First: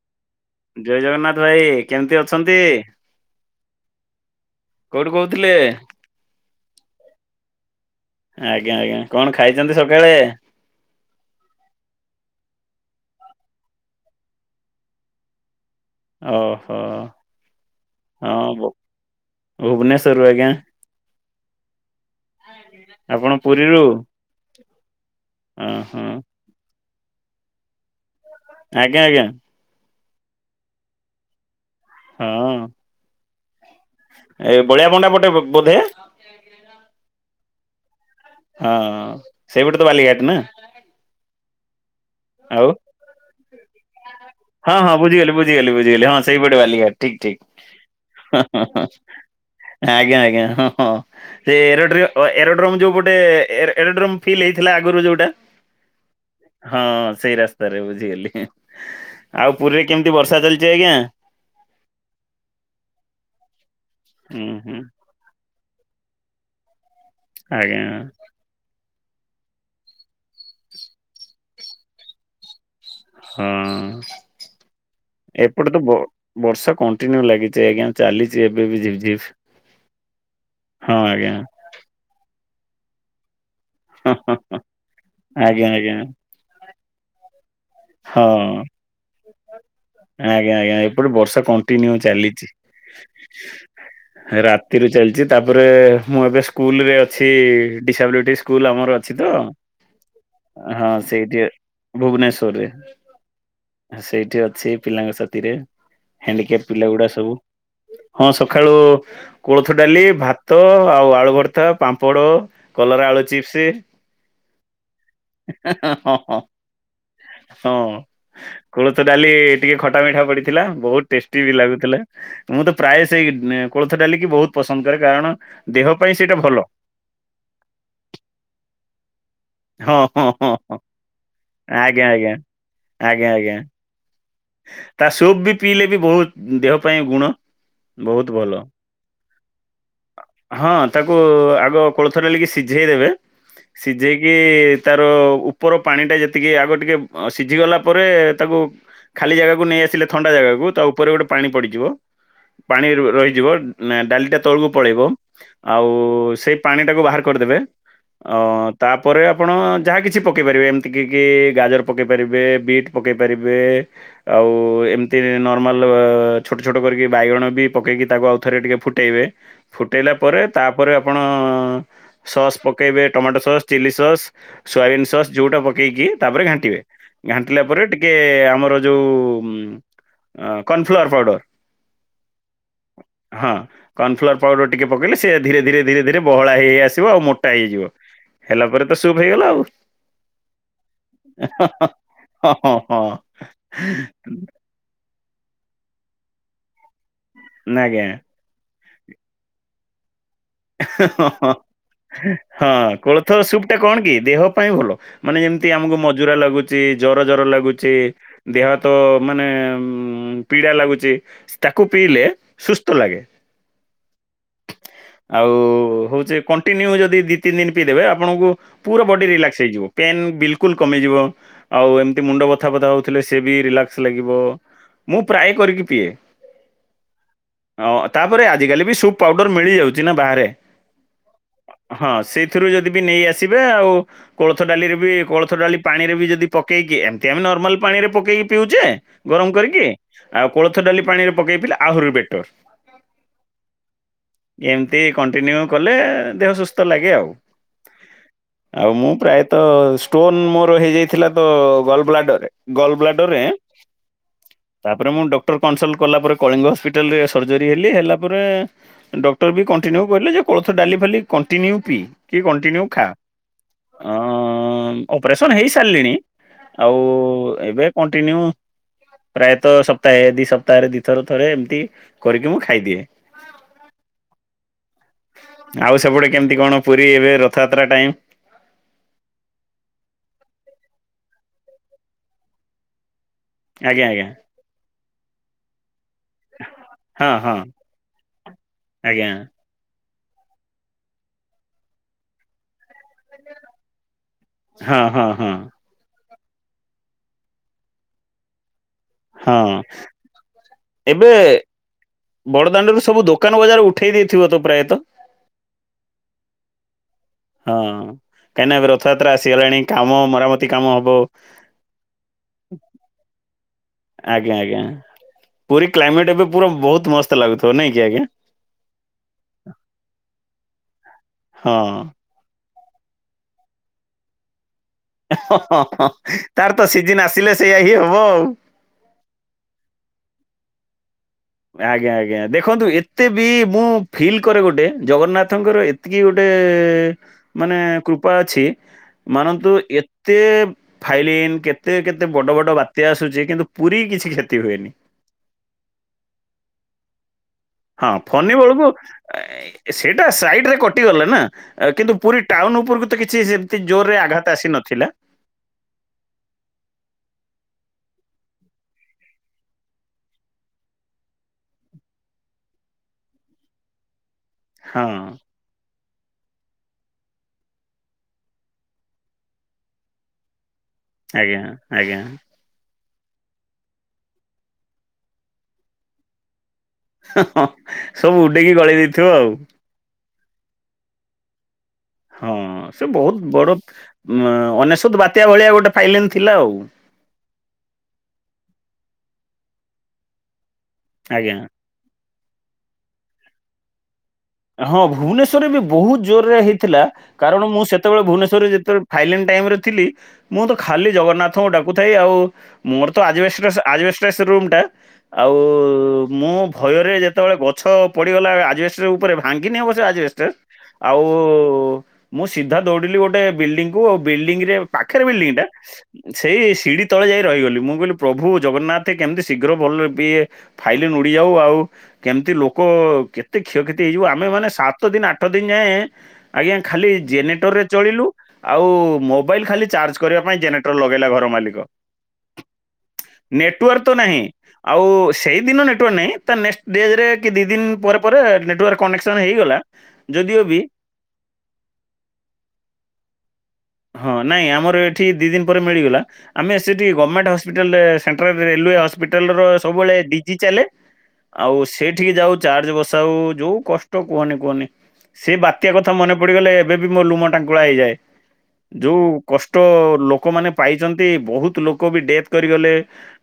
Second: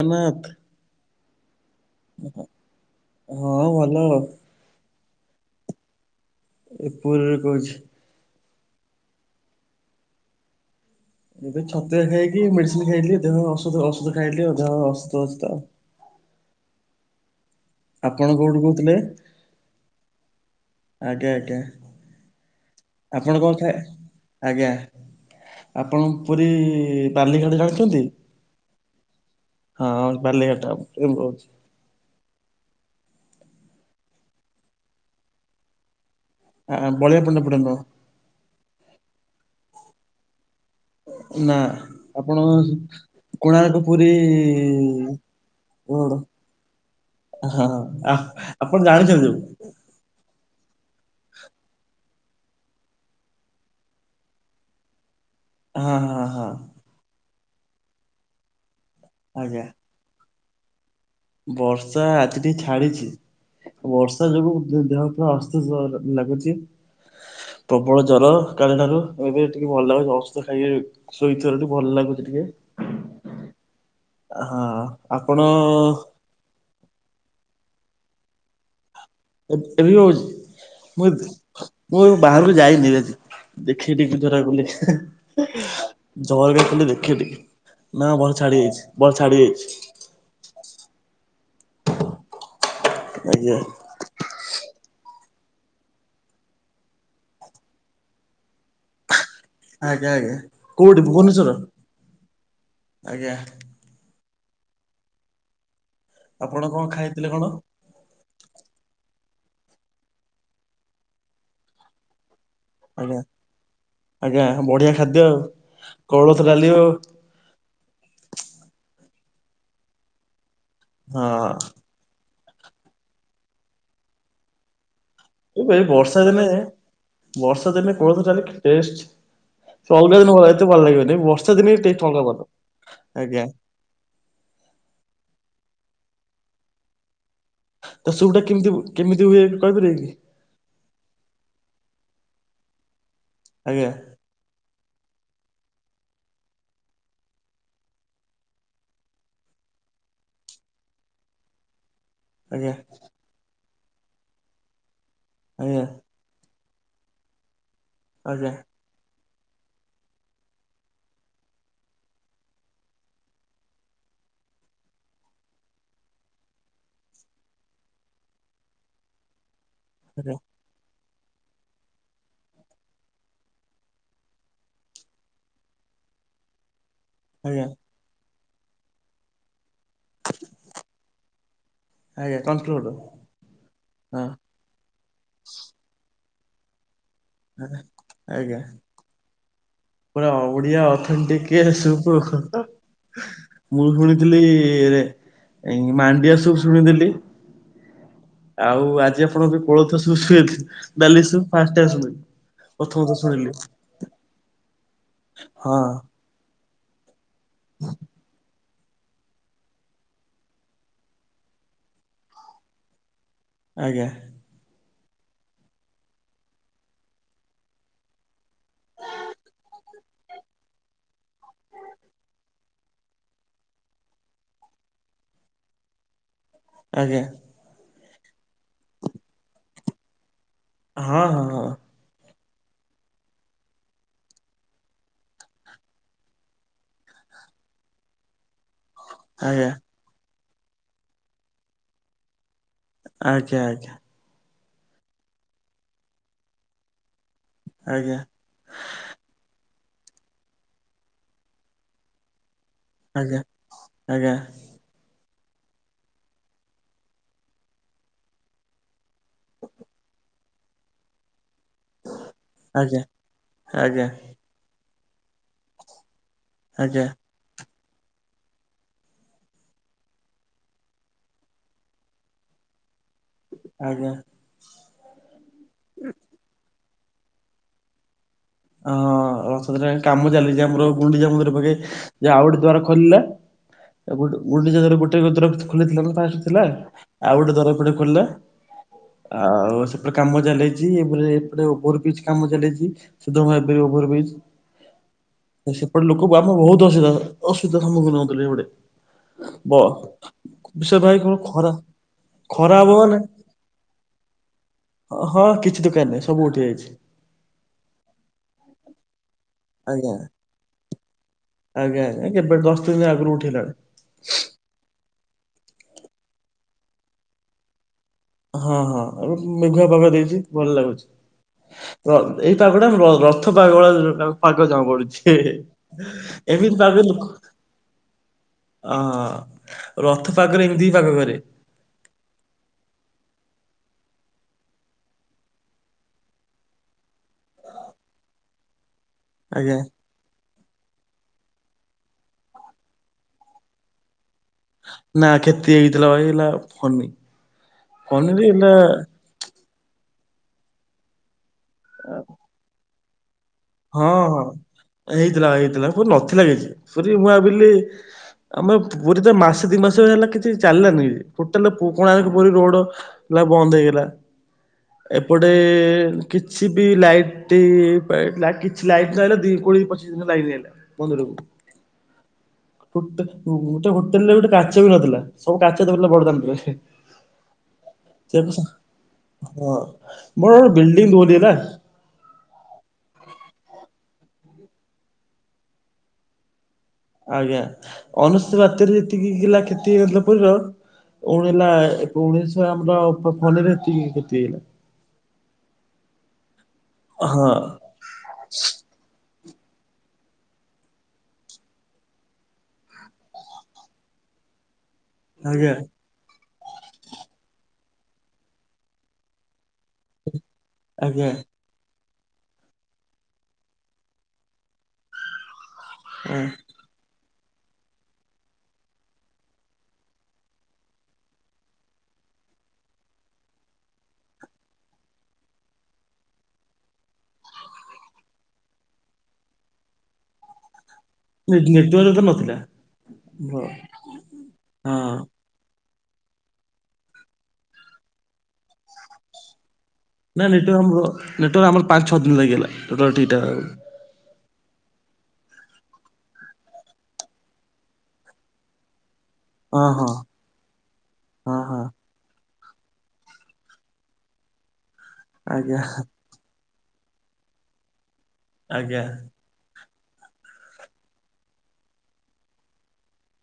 ଅ [unintelligible] ଜୟ ଜଗନ୍ନାଥ ଭାଇ କେମିତି ଅଛନ୍ତି। ହଁ ଭଲ କୋଉଠୁ କହୁଥିଲେ। ଏ ପୁରୀ ରୁ କହୁଛି। ଆଜ୍ଞା ଆଜ୍ଞା କଣ ଖାଇଛନ୍ତି ସକାଳେ। ଏବେ ଛତିଆ ଖାଇକି ମେଡିସିନ ଖାଇଲି ଦେହ ଅସୁଧ ଔଷଧ ଖାଇଲି ଆଉ ଦେହ ଅସୁଧ ଅଛି ଆଉ। ଓହୋ। ଆପଣ କୋଉଠୁ ହଁ କହୁଥିଲେ ଭୁବନେଶ୍ଵରରୁ ଆଜ୍ଞା। ଆଜ୍ଞା ଆଜ୍ଞା ଆ [unintelligible] ଆପଣ କଣ ଖା ଆଜ୍ଞା ଓହୋ ଆପଣ ପୁରୀ ଲି ଖାଡି ଜାଣିୁଛନ୍ତି [unintelligible] ଆଜ୍ଞା ଆଜ୍ଞା। ହଁ ହ ବାଲିଘାଟ ରୁ କହୁଚି। ହଁ। ଏ ଭଳିଆ ଭଣ୍ଡା ପଟେ ବୋଧେ। ଆ ବଲୀଆ ପଣ୍ଡ ପଡ଼ନ୍ତ ହଁ ସେଇପଟେ ତ ବାଲିଘାଟ ନା। ନା ଆପଣ ଆଉ କୋଣାର୍କ ପୁରୀ ହଁ ହଁ ବୁଝିଗଲି ବୁଝିଗଲି ବୁଝିଗଲି ରୋଡ ହଁ ସେଇପଟେ ବାଲିଘାଟ ଠିକ ହଁ ଆ ଠିକ। ଆପଣ ଜାଣିଛନ୍ତି ଯୋଉ ଆଜ୍ଞା ଆଜ୍ଞା ହଁ ହଁ। ସେ ଏରୋଡ୍ରୋ ଏରୋଡ୍ରୋମ ଯୋଉ ଗୋଟେ ଏରୋଡ୍ରୋମ ଫିଲ୍ ହେଇଥିଲା ଆଗରୁ ଯୋଉପଟେ। ହଁ ହଁ ହଁ। ହଁ ସେଇ ରାସ୍ତାରେ ବୁଝିଗଲି ଆଉ ଆଜ୍ଞା ପୁରୀରେ କେମିତି ବର୍ଷା ଚାଲିଛି ଆଜ୍ଞା। ବର୍ଷା ଆଜି ଟିକେ ଛାଡିଛି ବର୍ଷା ହୁଁ ଯୋଗୁ ହୁଁ ଦେହ ଅଳସ୍ ଲାଗୁଛି ଆଜ୍ଞା ପ୍ରବଳ ଜର। ସକାଳଠାରୁ ଏବେ ଟିକେ ଭଲ ଲାଗୁଛି ଔଷଧ ଖାଇକ ଶୋଇଥିବାରୁ ଭଲ ଲାଗୁଛି ଟିକେ। ହଁ ହଁ ଆପଣ ଏପଟ ତ ବ ବର୍ଷା କଣ୍ଟିନ୍ୟୁ ଲାଗିଛି ଆଜ୍ଞା ଚାଲିଛି ଏବେ ବି ଝିପ୍ ଝିପ୍। ଏବେ ହଉଛି ହଁ ମୁଁ ଆଜ୍ଞା ମୁଁ ବାହାରକୁ ଯାଇନି ଆଜି। ଦେଖେଇ ଟି ହଁ ହଁ ଝରା ହଁ କଲେ [unintelligible] ଆଜ୍ଞା ଆଜ୍ଞା। ଚହଲଗା ଗା ଖୋଲି ଦେଖେ ଟିକେ ନାଁ ବର ଛାଡ଼ି ହଁ। ଯାଇଛି ବର ଛାଡ଼ି ଯାଇଛି। ଆଜ୍ଞା ଆଜ୍ଞା ଏପଟେ ବର୍ଷା କଣ୍ଟିନ୍ୟୁ ଚାଲିଚି। ଆଜ୍ଞା। ରାତିରୁ ଚାଲିଚି ତାପରେ ମୁଁ ଏବେ ସ୍କୁଲ୍ ରେ ଅଛି ଡିସବିଲଟିସ୍ ସ୍କୁଲ୍ ଆମର ଅଛି ତ ଆଜ୍ଞା ଆଜ୍ଞା ହଁ କୋଉଠି ସେଇଠି ଭୁବନେଶ୍ଵର? ଭୁବନେଶ୍ଵରରେ। ଆଜ୍ଞା। ସେଇଠି ଅଛି ପିଲାଙ୍କ ସାଥିରେ ଆପଣ ହ୍ୟାଣ୍ଡିକାପ୍ କଣ ପିଲା ଗୁଡ଼ା ଖାଇଥିଲେ ସବୁ। କଣ? ହଁ ସଖାଳୁ କୋଳଥ ଡାଲି, ଭାତ ଆଉ ଆଳୁ ଭର୍ତ୍ତା, ପାମ୍ପଡ଼ କଲରା ଆଜ୍ଞା ଆଳୁ ଚିପ୍ସ ଆଜ୍ଞା ବଢିଆ ଖାଦ୍ୟ ଆଉ ହ କୋଳଥ ହଁ। ଡାଲି ଆଉ ହଁ କୋଳଥ ଡାଲି ଟିକେ ଖଟା ମିଠା ପଡ଼ିଥିଲା ବୋହୁତ ଟେଷ୍ଟି ବି ହଁ। ଲାଗୁଥିଲା। ମୁଁ ତ ପ୍ରାୟ ସେଇ କୋଳଥ ଡାଲିକି ବହୁତ ପସନ୍ଦ କରେ କାରଣ ଏ ଭାଇ ଦେହ ପାଇଁ ବର୍ଷା ସେଇଟା ଦିନେ ଭଲ। ବର୍ଷା ଦିନେ କିନ୍ତୁ କୋଳଥ ଡାଲି କି ଟେଷ୍ଟ। ତୁ ହଁ ଅଲଗା ହଁ ଦିନ କ ହଁ ଏତେ ହଁ ଭଲ ଲାଗିବନେଇ ବର୍ଷା ଦିନେ ଆଜ୍ଞା ଟେଷ୍ଟ ଅଲଗା ଆଜ୍ଞା ପକାର ଆଜ୍ଞା। ତା ସୁପ୍ ବି ପିଇଲେ ବି ବହୁତ ଦେହ ପାଇଁ ଗୁଣ। ତ ବହୁତ ସୁବଟା ଭଲ। କେମତି କେମିତି ହୁଏ ବି କହିପାରିବେ କି? ହଁ ତାକୁ ଆଗ କୋଳଥ ଡାଲିକି ସିଝେଇ ଦେବେ ଆଜ୍ଞା ସିଜେଇ ଇ ତାର ଉପର ପାଣିଟା ଯେତିକି ଆଗ ଟିକେ ଅ ସିଝି ଗଲା ପରେ ତାକୁ ଖାଲି ଜାଗାକୁ ନେଇଆସିଲେ ଥଣ୍ଡା ଜାଗାକୁ ତ ଉପରେ ଗୋଟେ ପାଣି ପଡ଼ିଯିବ ଆଜ୍ଞା ପାଣି ର ରହିଯିବ। ନାଁ ଡାଲିଟା ତଳୁକୁ ପଳେଇବ ଆଜ୍ଞା ଆଉ ସେଇ ପାଣିଟାକୁ ବାହାର କରିଦେବେ। ଅ ଆଜ୍ଞା ତା ପରେ ଆପଣ ଯାହା କିଛି ପକେଇ ପାରିବେ ଏମିତି କି କି ଗାଜର ପକେଇ ପାରିବେ ବିଟ୍ ପକେଇ ପାରିବେ। ଆଉ ଏମିତି ନର୍ମାଲ ଛୋଟ ଛୋଟ କରିକି ବାଇଗଣ ବି ପକେଇକି ତାକୁ ଆଉ ଥରେ ଟିକେ ଫୁଟେଇବେ ଫୁଟେଇଲା ଆଜ୍ଞା ପରେ ତାପରେ ଆପଣ ସସ୍ ପକେଇବେ tomato sauce chilli sauce. Soybean sauce ଯଉଟା ପକେଇକି ତାପରେ ଘାଣ୍ଟିବେ। ଘାଣ୍ଟିଲା ଆଜ୍ଞା ପରେ ଟିକେ ଆମର ଯୋଉ ଉଁ କନଫ୍ଲୋର୍ ପାଉଡ଼ର ଆଜ୍ଞା କନଫ୍ଲୋର ହଁ ହଁ କନଫ୍ଲୋର୍ ପାଉଡ଼ର ଟିକେ ପକେଇଲେ ସେ ଧୀରେ ଧୀରେ ଧୀରେ ଧୀରେ ବହଳା ହେଇ ଆସିବ ଆଉ ମୋ ଟା ଆଜ୍ଞା ହେଇଯିବ। ଆଜ୍ଞା ହେଲା ପରେ ତ ସୁପ୍ ହେଇଗଲା ଆଉ। ପୁରା ଓଡ଼ିଆ ଅଥେଣ୍ଟିକ୍ ଇଏ ସୁପୁ। ମୁଁ ଶୁଣିଥିଲି ରେ ଏ ମାଣ୍ଡିଆ ସୁପ୍ ଶୁଣିଥିଲି। ନାଁ ଆଜ୍ଞା। ଆଉ ଆଜି ଆପଣ ବି କୋଳଥ ସୁଶୁ ଏଥି ଡାଲି ସୁ ଫାଷ୍ଟେ ହଁ କୋଳଥ ସୁପ୍ ଟା କଣ କି ଦେହ ପାଇଁ ଭଲ ମାନେ ଯେମତି ହଁ ଆମୁକୁ ମ ଜୁରା ଲାଗୁଚି ଜର ଜର ଲାଗୁଚି ଦେହ ହାତ ମାନେ ଉଁ ପୀଡ଼ା ଲାଗୁଚି ତାକୁ ପିଇଲେ ସୁସ୍ଥ ଲାଗେ। ଆଜ୍ଞା। ଆଉ ହଉଚି କଣ୍ଟିନ୍ୟୁ ଯଦି ଦି ତିନି ଦିନ ପିଇ ଦେବେ ଆପଣଙ୍କୁ ପୁରା ବଡ଼ି ରିଲାକ୍ସ ହେଇଯିବ ପେନ୍ ବିଲକୁଲ୍ କମିଯିବ। ଆଉ ଏମତି ମୁଣ୍ଡ ବଥାପଥା ହଉଥୁଲେ ସିଏ ବି ରିଲାକ୍ସ ଲାଗିବ। ମୁଁ ପ୍ରାୟ କରିକି ପିଏ। ଆଜ୍ଞା। ଆଉ ତାପରେ ଆଜିକାଲି ବି ସୁପ୍ ପାଉଡ଼ର ମିଳି ଯାଉଚି ନା ବାହାରେ। ହଁ ହଁ ହଁ। ହଁ ସେଇଥିରୁ ଯଦି ବି ନେଇ ଆସିବେ ଆଉ କୋଳଥ ଡାଲିରେ ବି କୋଳଥ ଡାଲି ପାଣିରେ ବି ଯଦି ପକେଇକି ଏମିତି ଆମେ ନର୍ମାଲ ପାଣିରେ ପକେଇକି ପିଉଚେ ଗରମ କରିକି ଆଉ କୋଳଥ ଡାଲି ପାଣି ରେ ପକେଇ ପିଲେ ଆହୁରି ବେଟର୍। ଆଜ୍ଞା ଆଜ୍ଞା। ଏମତି କଣ୍ଟିନ୍ୟୁ କଲେ ଦେହ ସୁସ୍ଥ ଲାଗେ ଆଉ। ଆଜ୍ଞା। ଆଉ ମୁଁ ପ୍ରାୟତଃ ଷ୍ଟୋନ୍ ମୋର ହେଇଯାଇଥିଲା ତ ଗଲ ବ୍ଲାଡରରେ ଗଲ ବ୍ଲାଡର ଆଜ୍ଞା ରେ ଆଜ୍ଞା ତାପରେ ମୁଁ ଡକ୍ଟର କନସଲ୍ଟ କଲା ପରେ କଳିଙ୍ଗ ହସ୍ପିଟାଲରେ ସର୍ଜରୀ ହେଲି ହେଲା ପରେ ଡ କ୍ଟର ବି କଣ୍ଟିନ୍ୟୁ କହିଲେ ଯେ କୋଳଥ ଡାଲି ଫାଲୀ କଣ୍ଟିନ୍ୟୁ ପି କି କଣ୍ଟିନ୍ୟୁ ଆଜ୍ଞା ଖା। ଆଜ୍ଞା ଅଁ ଅଁ ଅପରେସନ୍ ହେଇସାରିଲିଣି ଆଉ ଆଜ୍ଞା ଆଜ୍ଞା ଏବେ କଣ୍ଟିନ୍ୟୁ ପ୍ରାୟତଃ ସପ୍ତାହେ ଦି ସପ୍ତାହରେ ଦିଇଥର ଥରେ ଏମିତି କରିକି ମୁଁ ଖାଇଦିଏ। ଆଜ୍ଞା। ଆଉ ସେପଟେ କେମିତି କଣ ପୁରୀ ଏବେ ରଥଯାତ୍ରା ଟାଇମ୍? ଅଁ ରଥଯାତ୍ରା ହେଟି କାମ ଚାଲିଛି ଆମର ଗୁଣ୍ଡିଚା ମନ୍ଦିର ପାଖେ ଯେ ଆଉ ଗୋଟେ ଦ୍ଵାର ଖୋଲିଲା ଆଜ୍ଞା ଆ ଆଜ୍ଞା ଗୋଟ ଗୁଣ୍ଡିଚା ଘରେ ଗୋଟେ ଗ ଦର ଖୋଲିଥିଲା ନା ଥିଲା? ହଁ ଆଉଗୋଟେ ହଁ। ଦ୍ଵାର ଏପଟେ ଖୋଲିଲା ଆଜ୍ଞା ଆଉ ସେ କାମ ଚାଲିଛି ଏପଟେ ଏପଟେ ଓଭବ୍ରିଜ କାମ ଚାଲିଛି। ସୁଦାମ ହେବି [unintelligible] ଓଭର ବ୍ରିଜ। ହଁ ହଁ ହଁ ଗୋଟେ ଲୋକ ଆମେ ବହୁ ଅସୁବିଧା। ଅସୁବିଧା ସମ୍ମୁଖୀନ ହୋଉ ଥିଲେ ସେ ପଟେ। ହଁ ବ ସେ ଭାଇପୁଣି ପୁଣୀ ଖରା ଖରା ହବ ବଡ଼ଦାଣ୍ଡରୁ ମାନେ ସବୁ ଦୋକାନ ବଜାର ଉଠେଇ ଦେଇଥିବ ତ ପ୍ରାୟତଃ। ହଁ କିଛି ଦୋକାନ ନାହିଁ ସବୁ ଉଠି ଯାଇଛି। ହଁ କାହିଁକିନା ଏବେ ରଥଯାତ୍ରା ଆସିଗଲାଣି ଆଜ୍ଞା। କାମ ମରାମତି କାମ ହବ। ଆଜ୍ଞା ଆଜ୍ଞା କେବେ ଦଶ ଦିନ ଆଗରୁ ଉଠେଇଲଣି। ଆଜ୍ଞା ଆଜ୍ଞା ପୁରୀ କ୍ଲାଇମେଟ୍ ଏବେ ପୁରା ବହୁତ ମସ୍ତ ଲାଗୁଥିବ ନାଇଁ କି ଆଜ୍ଞା? ହଁ ହଁ ଏବେ ମେଘୁଆ ପାଗ ଦେଇଛି ଭଲ ଲାଗୁଛି। ହଁ। ର ଏଇ ପାଗଟାମ ରଥ ପାଗ ଭଳିଆ ପାଗ ଜଣା ପଡ଼ୁଛି। [unintelligible] ତାର ତ ସିଜିନ୍ ଆସିଲେ ସେଇୟା ହିଁ ହବ ଆଉ। ଅ ରଥ ପାଗରେ ଏମିତି ହି ପାଗ କରେ। ଆଜ୍ଞା ଆଜ୍ଞା ଦେଖନ୍ତୁ ଏତେ ବି ମୁଁ ଫିଲ୍ କରେ ଗୋଟେ ଜଗନ୍ନାଥଙ୍କର ଏ ଏତିକି ଗୋଟେ ମାନେ କୃପା ଅଛି ମାନନ୍ତୁ ଆଜ୍ଞା ଏ କେତେ ଫାଇଲିନ୍ କେତେ କେତେ ବଡ ବଡ ବାତ୍ୟା ଆସୁଛି କିନ୍ତୁ ପୁରୀ କିଛି କ୍ଷତି ହୁଏ ନା ଖେତି ହେଇଥିଲା ଭାଇ ହେଲା ଫନି। ହଁ ଫନିରେ ଫନି ବଳକୁ ହେଲା ସେଇଟା ସାଇଟ୍ ରେ କଟିଗଲେ ନା କିନ୍ତୁ ପୁରୀ ଟାଉନ୍ ଉପରକୁ ତ କିଛି ସେ ହଁ ହଁ ହେଇଥିଲା ହେଇଥିଲା ପ ନଥିଲା କିଛି ସରି ମୁଁ ଭାବିଲି ଆମ ପୁରୀ ତ ମାସେ ଦି ମାସ ହେଲା କିଛି ଚାଲିଲାନି ଟୋଟାଲ କୋଣାର୍କ ପୁରି ରୋଡ଼ ହେଲା ବନ୍ଦ ହେଇଗଲା। ହଁ ଏପଟେ କିଛି ବି ଲାଇଟି [unintelligible] କିଛି ଲାଇଟ୍ ନହଲେ ଦି କୋଡ଼ିଏ ପଚିଶ ଦିନ ରେ ଲାଇନ୍ ଆଇଲା। ଆଜ୍ଞା ଆଜ୍ଞା। ଗୁଟେ ଗୁ ଗୋଟେ ହୋଟେଲ ରେ ଗୋଟେ କାଚ ବି ନଥିଲା ସବୁ କାଚ [unintelligible] ବଡ଼ଦାଣ୍ଡରେ। ହଁ ହଁ ସବୁ ଉଡେଇକି ଗଳେଇ ଦେଇଥିବ ଆଉ। ମୋରୋଟ ବିଲ୍ଡିଙ୍ଗଂ [unintelligible] ହଁ ସେ ବହୁତ ବଡ଼ ଅନେସ୍ୱତ ବାତ୍ୟା ଭଳିଆ ଗୋଟେ ଫାଇଲେନ୍ ଥିଲା ଆଉ। ଆଜ୍ଞା ଅନେଶ୍ୱତ ବାତ୍ୟାରେ ଯେତିକି କ୍ଷତି ହେଇନଥିଲା ପିବ ପଣ ଆଜ୍ଞା ହେଲା। ଭୁବନେଶ୍ୱର ଆମର ଫନିରେ ଏତିକି କ୍ଷତି ହେଇଗଲା। ହଁ ଭୁବନେଶ୍ୱରରେ ବି ବହୁତ ଜୋରରେ ହେଇଥିଲା। ହଁ କାରଣ ମୁଁ ସେ ଯେତେବେଳେ ଭୁବନେଶ୍ୱରରେ ଯେତେବେଳେ ଫାଇଲେନ ଟାଇମରେ ଥିଲି। ମୁଁ ତ ଖାଲି ଜଗନ୍ନାଥଙ୍କୁ ଡାକୁଥାଏ। ଆଉ ମୋର ତ ଆଜବେଷ୍ଟ ଆଜବେଷ୍ଟ ରା ସେ ରୁମ ଟା। ଆଉ ଆଜ୍ଞା ମୁଁ ଭୟରେ ଯେତେବେଳେ ଗଛ ପଡିଗଲା ଆଜବେଷ୍ଟ ଉପରେ ଭାଙ୍ଗିନି ଅବ ଆଯେବେଷ୍ଟ ଆଉ ଆଜ୍ଞା ମୁଁ ସିଧା ଦୌଡିଲି ଗୋଟେ ବିଲଡିଂକୁ ବିଲଡିଙ୍ଗରେ ପାଖରେ ବିଲଡିଂଟା। ହଁ। ସେଇ ସିଡି ତବେଳେ ଯାଇ ରହିଗଲି ମୁଁ କହିଲି ପ୍ରଭୁ ଜଗନ୍ନାଥ କେମିତି ଶୀଘ୍ର ଭଲ ହେବିଏ। ଫାଇଲି ନୁଡିଯାଉ ଆଉ କେମିତି ଲୋକ କେତେ କ୍ଷୟକ୍ଷତି ହେଇଯିବ। ଆମେ ମାନେ ସାତ ଦିନ ଆଠ ଦିନ ଯାଏଁ ଆଜ୍ଞା ଖାଲି ଜେନେରେଟରରେ ଚଳିଲୁ। ଆଉ ମୋବାଇଲ ଖାଲି ଚାର୍ଜ କରିବା ପାଇଁ ଜେନେ ଲଗେଇଲା ଘର ନେ- ମାଲିକ। ନେଟୱାର୍କ ତ ନଥିଲା। ହଁ ନେଟୱାର୍ ତ ନାହିଁ। ହଁ। ଆଉ ସେଇଦିନ ନେଟୱାର୍କ ନାହିଁ। ତା ନେକ୍ସଟ ଡେରେ କି ଦି ଦିନ ପରେ ପରେ ନେଟୱାର୍କ କନେକ୍ସନ୍ ହେଇଗଲା। ନା ଯଦିଓ ନେଟ ବି ଆମର ନେଟୱାର ଆମର ପାଞ୍ଚ ଛଅ ଦିନ ଲାଗିଗଲା। ଟୋଟାଲ ଠିକ ଠାକ ଇଟାଉ। ହଁ ନାଇଁ ଆମର ଏଠି ଦି ଦିନ ପରେ ମିଳିଗଲା। ଆମେ ସେଠି ଗମେଣ୍ଟ ହସ୍ପିଟାଲରେ ସେଣ୍ଟେରାଫି ରେଲୁୱେ ହପିଟାଲ ର ହଁ ହଁ ସବୁବେଳେ ଡିଜି ଚାଲେ। ହଁ ଆଉ ହଁ ସେଇଠିକି ଯାଉ ଚାର୍ଜ ବସାଉ। ଯୋଉ କଷ୍ଟ କୁହନି କୁହନି ସେ ଆଜ୍ଞା ବାତ୍ୟା କଥା ମନେ ପଡିଗଲେ ଏବେ ବି ମୋ ଲୁମ ଟାଙ୍କୁଳା ହେଇଯାଏ। ଆଜ୍ଞା ଯୋଉ କଷ୍ଟ ଲୋକମାନେ ପାଇଛନ୍ତି ବହୁତ ଲୋକ ବି ଡେଥ କରିଗଲେ।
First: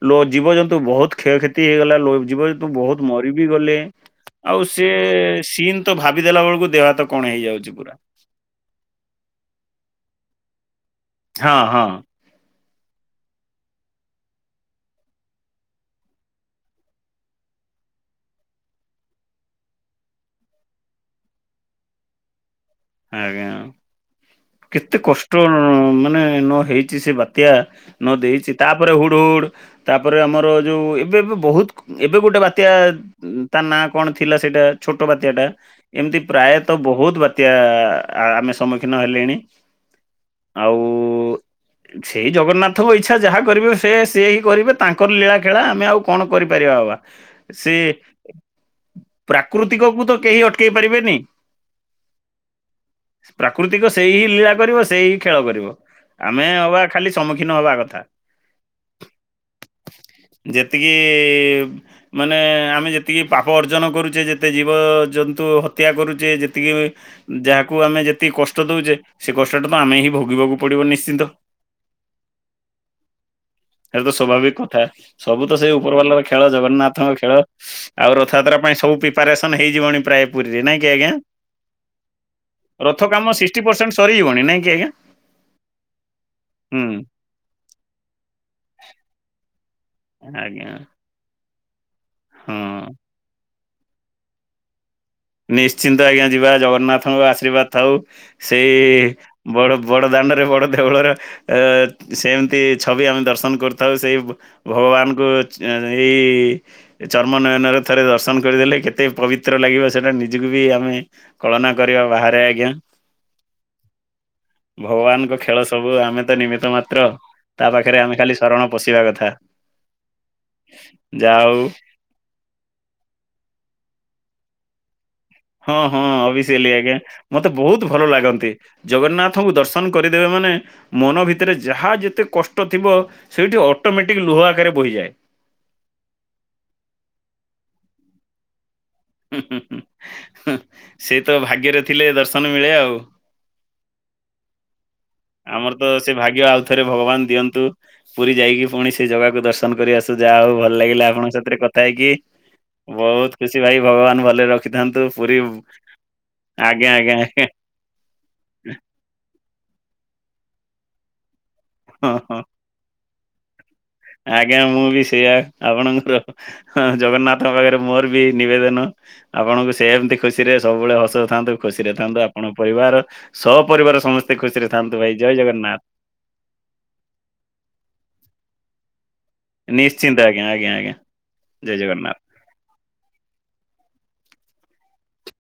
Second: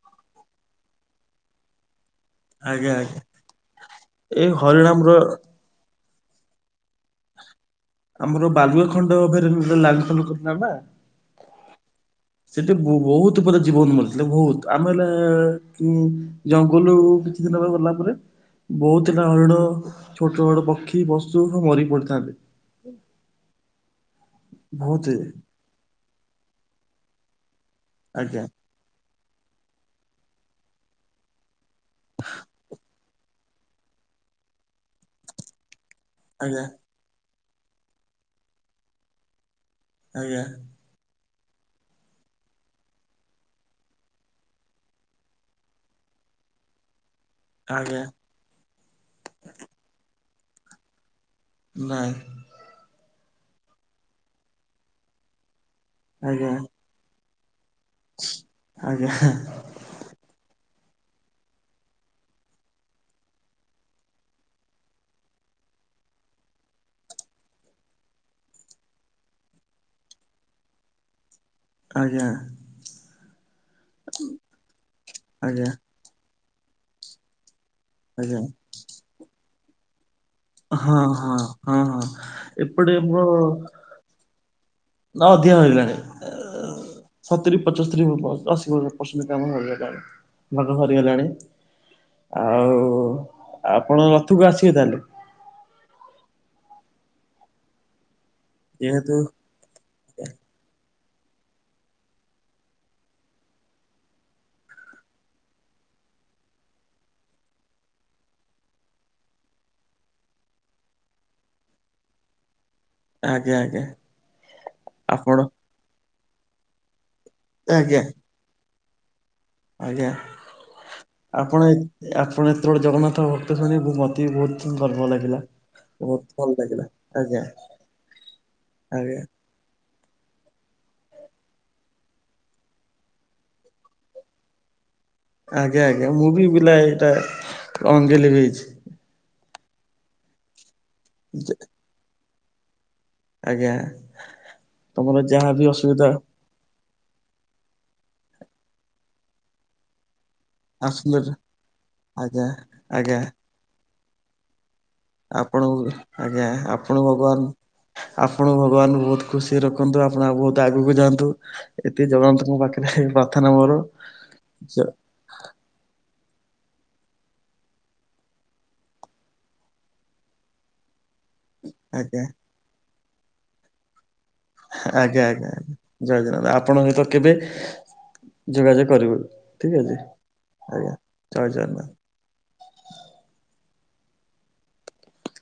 ଲୋ ଜୀବଜନ୍ତୁ ବହୁତ କ୍ଷୟକ୍ଷତି ହେଇଗଲା। ଲୋ ଜୀବ ଯେତୁ ଆଜ୍ଞା ବହୁତ ଆଜ୍ଞା। ମରିିବି ଗଲେ। ଏଇ ଆଉ ହରିଣ ସେ ଆମର ସିନ୍ ତ ଭାବିଦେଲା ବେଳକୁ ଦେହ ହାତ କଣ ହେଇଯାଉଛି ପୁରା। ଆମର ବାଲୁଆ ଖଣ୍ଡ ଲାଲୁନ କରିନା ନା ପା। ହଁ ହଁ। ସେଠି ବୋ ବହୁତ ପୁରା ଜୀବନ ମରିଥିଲେ। ବହୁତ ଆମେ ହେଲେ ଜଙ୍ଗଲରୁ କିଛି ଦିନ ଟା ଗଲା ପରେ ବହୁତ ହୋ ହରିଡ଼ ଛୋଟ ଛୋଟ ପକ୍ଷୀ ପଶୁ ମରି ପଡିଥାନ୍ତି। ଆଜ୍ଞା କେତେ ବହୁତ କଷ୍ଟ। ମାନେ ନ ହେଇଛି ସେ ବାତ୍ୟା ନ ଆଜ୍ଞା ଦେଇଛି ତା ତାପରେ ହୁଡ଼ ହୁଡ଼ ତାପରେ ଆମର ଯୋଉ ଏବେ ବହୁତ ଏବେ ଗୋଟେ ବାତ୍ୟା ତା ନା କଣ ଥିଲା ସେଇଟା ଛୋଟ ବାତ୍ୟା ଟା। ଏମିତି ଆଜ୍ଞା ପ୍ରାୟତଃ ବହୁତ ବାତ୍ୟା ତ୍ୟା ଆମେ ସମ୍ମୁଖୀନ ହେଲେଣି। ଆଜ୍ଞା ଆଉ ସେଇ ଜଗନ୍ନାଥଙ୍କ ଇଚ୍ଛା ଯାହା କରିବେ ସେ ସିଏ ହିଁ କରିବେ। ତାଙ୍କର ଲୀଳାଖେଳା ଆମେ ଆଉ କଣ କରିପାରିବା ବାବା? ସେ ଆଜ୍ଞା ପ୍ରାକୃତିକକୁ ତ କେହି ଅଟକେଇ ପାରିବେନି। ନାଇଁ। ପ୍ରାକୃତିକ ସେଇ ହିଁ ଲୀଳା କରିବ। ସେଇ ହିଁ ଖେଳ କରିବ। ଆମେ ଆଜ୍ଞା ଅବା ଖାଲି ସମ୍ମୁଖୀନ ହବା କଥା। ଆଜ୍ଞା। ଯେତିକି ମାନେ ଆମେ ଯେତିକି ପାପ ଅର୍ଜନ କରୁଛେ ଯେତେ ଜୀବଜନ୍ତୁ ହତ୍ୟା କରୁଛେ। ଯେତିକି ଯାହାକୁ ଆମେ ଯେତିକି କଷ୍ଟ ଦଉଛେ ସେ କଷ୍ଟଟା ତ ଆମେ ହିଁ ଭୋଗିବାକୁ ପଡିବ ନିଶ୍ଚିନ୍ତ। ଆଜ୍ଞା ଏଇଟା ତ ସ୍ୱାଭାବିକ କଥା। ସବୁ ତ ଆଜ୍ଞା ସେଇ ଉପର ବାଲାର ଖେ ଖେଳ ଜଗନ୍ନାଥଙ୍କ ଖେଳ ଆଉ ଆଜ୍ଞା ରଥଯାତ୍ରା ପାଇଁ ସବୁ ପ୍ରିପାରେସନ ହେଇଯିବଣି ପ୍ରାୟ ପୁରୀରେ ନାଇଁ କି ହଁ ଆଜ୍ଞା ହଁ ହଁ ହଁ ଏପଟେ [inaudible] [inaudible] ସରିଯିବନି ନାକି ଆଜ୍ଞା? ନ ଅଧିକା ରହିଲାଣି ଏ ହୁଁ ସତୁରି ପଞ୍ଚସ୍ତରି ଅଶୀଣ୍ଟ କାମ। [unintelligible] ଆଜ୍ଞା। ହେଲାଣି ହଁ। ଆପଣ ରଥକୁ ଆସିବେ ତାହେଲେ? ନିଶ୍ଚିନ୍ତ ଆଜ୍ଞା ଯିବା ଜଗନ୍ନାଥଙ୍କ ଆଶୀର୍ବାଦ ଥାଉ ସେଇ ଯେହେତୁ ବଡ଼ ବଡ଼ ଦାଣ୍ଡରେ ବଡ଼ ଦେଉଳର ଏ ସେମିତି ଛବି ଆମେ ଦର୍ଶନ କରୁଥାଉ ସେଇ ଭଗବାନଙ୍କୁ ଏଇ ଏ ଚର୍ମ ନୟନରେ ଥରେ ଦର୍ଶନ କରିଦେଲେ କେତେ ପବିତ୍ର ଲାଗିବ। ସେଟା ନିଜକୁ ବି ଆମେ କଳନା କରିବା ବାହାରେ ଆଜ୍ଞା। ଆଜ୍ଞା ଆଜ୍ଞା ଭଗବାନଙ୍କ ଆପଣ ଖେଳ ସବୁ ଆମେ ତ ନିମିତ ମାତ୍ର। ତା ଆଜ୍ଞା ପାଖରେ ଆମେ ଖାଲି ଶରଣ ପଶିବା କଥା ଆଜ୍ଞା ଯା ଆପଣ ହୋଉ। ଆପଣ ଯେତେବେଳେ ଜଗନ୍ନାଥ ଭକ୍ତ ଶୁଣିବୁ ମୋତେ ବି ବହୁତ ଗର୍ବ ଲାଗିଲା। ହଁ ହଁ ବହୁତ ଭଲ ଅବ୍ୟାସିଲି ଲାଗିଲା ଆଜ୍ଞ ଆଜ୍ଞା ମତେ ବହୁତ ଭଲ ଲାଗନ୍ତି ଆଜ୍ଞା ଜଗନ୍ନାଥଙ୍କୁ ଦର୍ଶ ଦର୍ଶନ କରିଦେବେ ମାନେ ମନ ଭିତରେ ଯାହା ଯେତେ କଷ୍ଟ ଥିବ ସେଇଠି ଅଟୋମେଟିକ ଲୁହ ଆକାରରେ ବହିଯାଏ। ଆଜ୍ଞା ଆଜ୍ଞା ମୁଁ ବି ବିଲ ଏଇଟା ଅଗେଂ ଲିଭେଇଚି। [unintelligible] ସେ ତ ଭାଗ୍ୟରେ ଥିଲେ ଦର୍ଶନ ମିଳେ ଆଉ। ଆଜ୍ଞା ତମର ଯାହାବି ଆମର ତ ସେ ଅସୁବିଧା ଭାଗ୍ୟ ଆଉ ଥରେ ଭଗବାନ ଦିଅନ୍ତୁ ପୁରୀ ଯାଇକି ପୁଣି ସେ ଜାଗାକୁ ଦର୍ଶନ କରି ଆସୁ ଯାହା ହଉ ଭଲ। ଭଲ ଲାଗିଲା ଆପଣଙ୍କ ଆସନ୍ତୁ ସାଥିରେ କଥା ହେଇକି ଆଜ୍ଞା ଆଜ୍ଞା ବହୁତ ଖୁସି ଭାଇ ଭଗବାନ ଭଲରେ ରଖିଥାନ୍ତୁ। ପୁରୀ ଆପଣ ଆଜ୍ଞା ଆପଣ ଆଜ୍ଞା ଆଜ୍ଞା ଭଗବାନ ଆପଣ ଭଗବାନଙ୍କୁ ବହୁତ ଖୁସି ରଖନ୍ତୁ ଆପଣ ବହୁତ ଆଗକୁ ଯାଆନ୍ତୁ। ଏତିକି ହଁ ହଁ। ଜଗନ୍ନାଥଙ୍କ ପାଖରେ ପ୍ରାର୍ଥନା ମୋର। ଆଜ୍ଞା ମୁଁ ବି ସେଇଆ ଆପଣଙ୍କର ହଁ ଜଗନ୍ନାଥଙ୍କ ପାଖରେ ମୋର ବି ନିବେଦନ ଆପଣଙ୍କୁ ସେ ଏମିତି ଖୁସିରେ ସବୁବେଳେ ହସ ଥାନ୍ତୁ ଖୁସିରେ ଥାନ୍ତୁ ଆଜ୍ଞା। ଆପଣଙ୍କ ପରିବାର ସଅ ପରିବାର ସମସ୍ତେ ଖୁସିରେ ଥାନ୍ତୁ ଭାଇ ଆଜ୍ଞା ଜୟ ଆଜ୍ଞା ଜଗନ୍ନାଥ ଜୟ ଜଗନ୍ନାଥ ଆପଣଙ୍କ ସହିତ କେବେ ଯୋଗାଯୋଗ କରିବୁ। ଠିକ୍ ଅଛି ଆଜ୍ଞା ଜୟ ଜଗନ୍ନାଥ।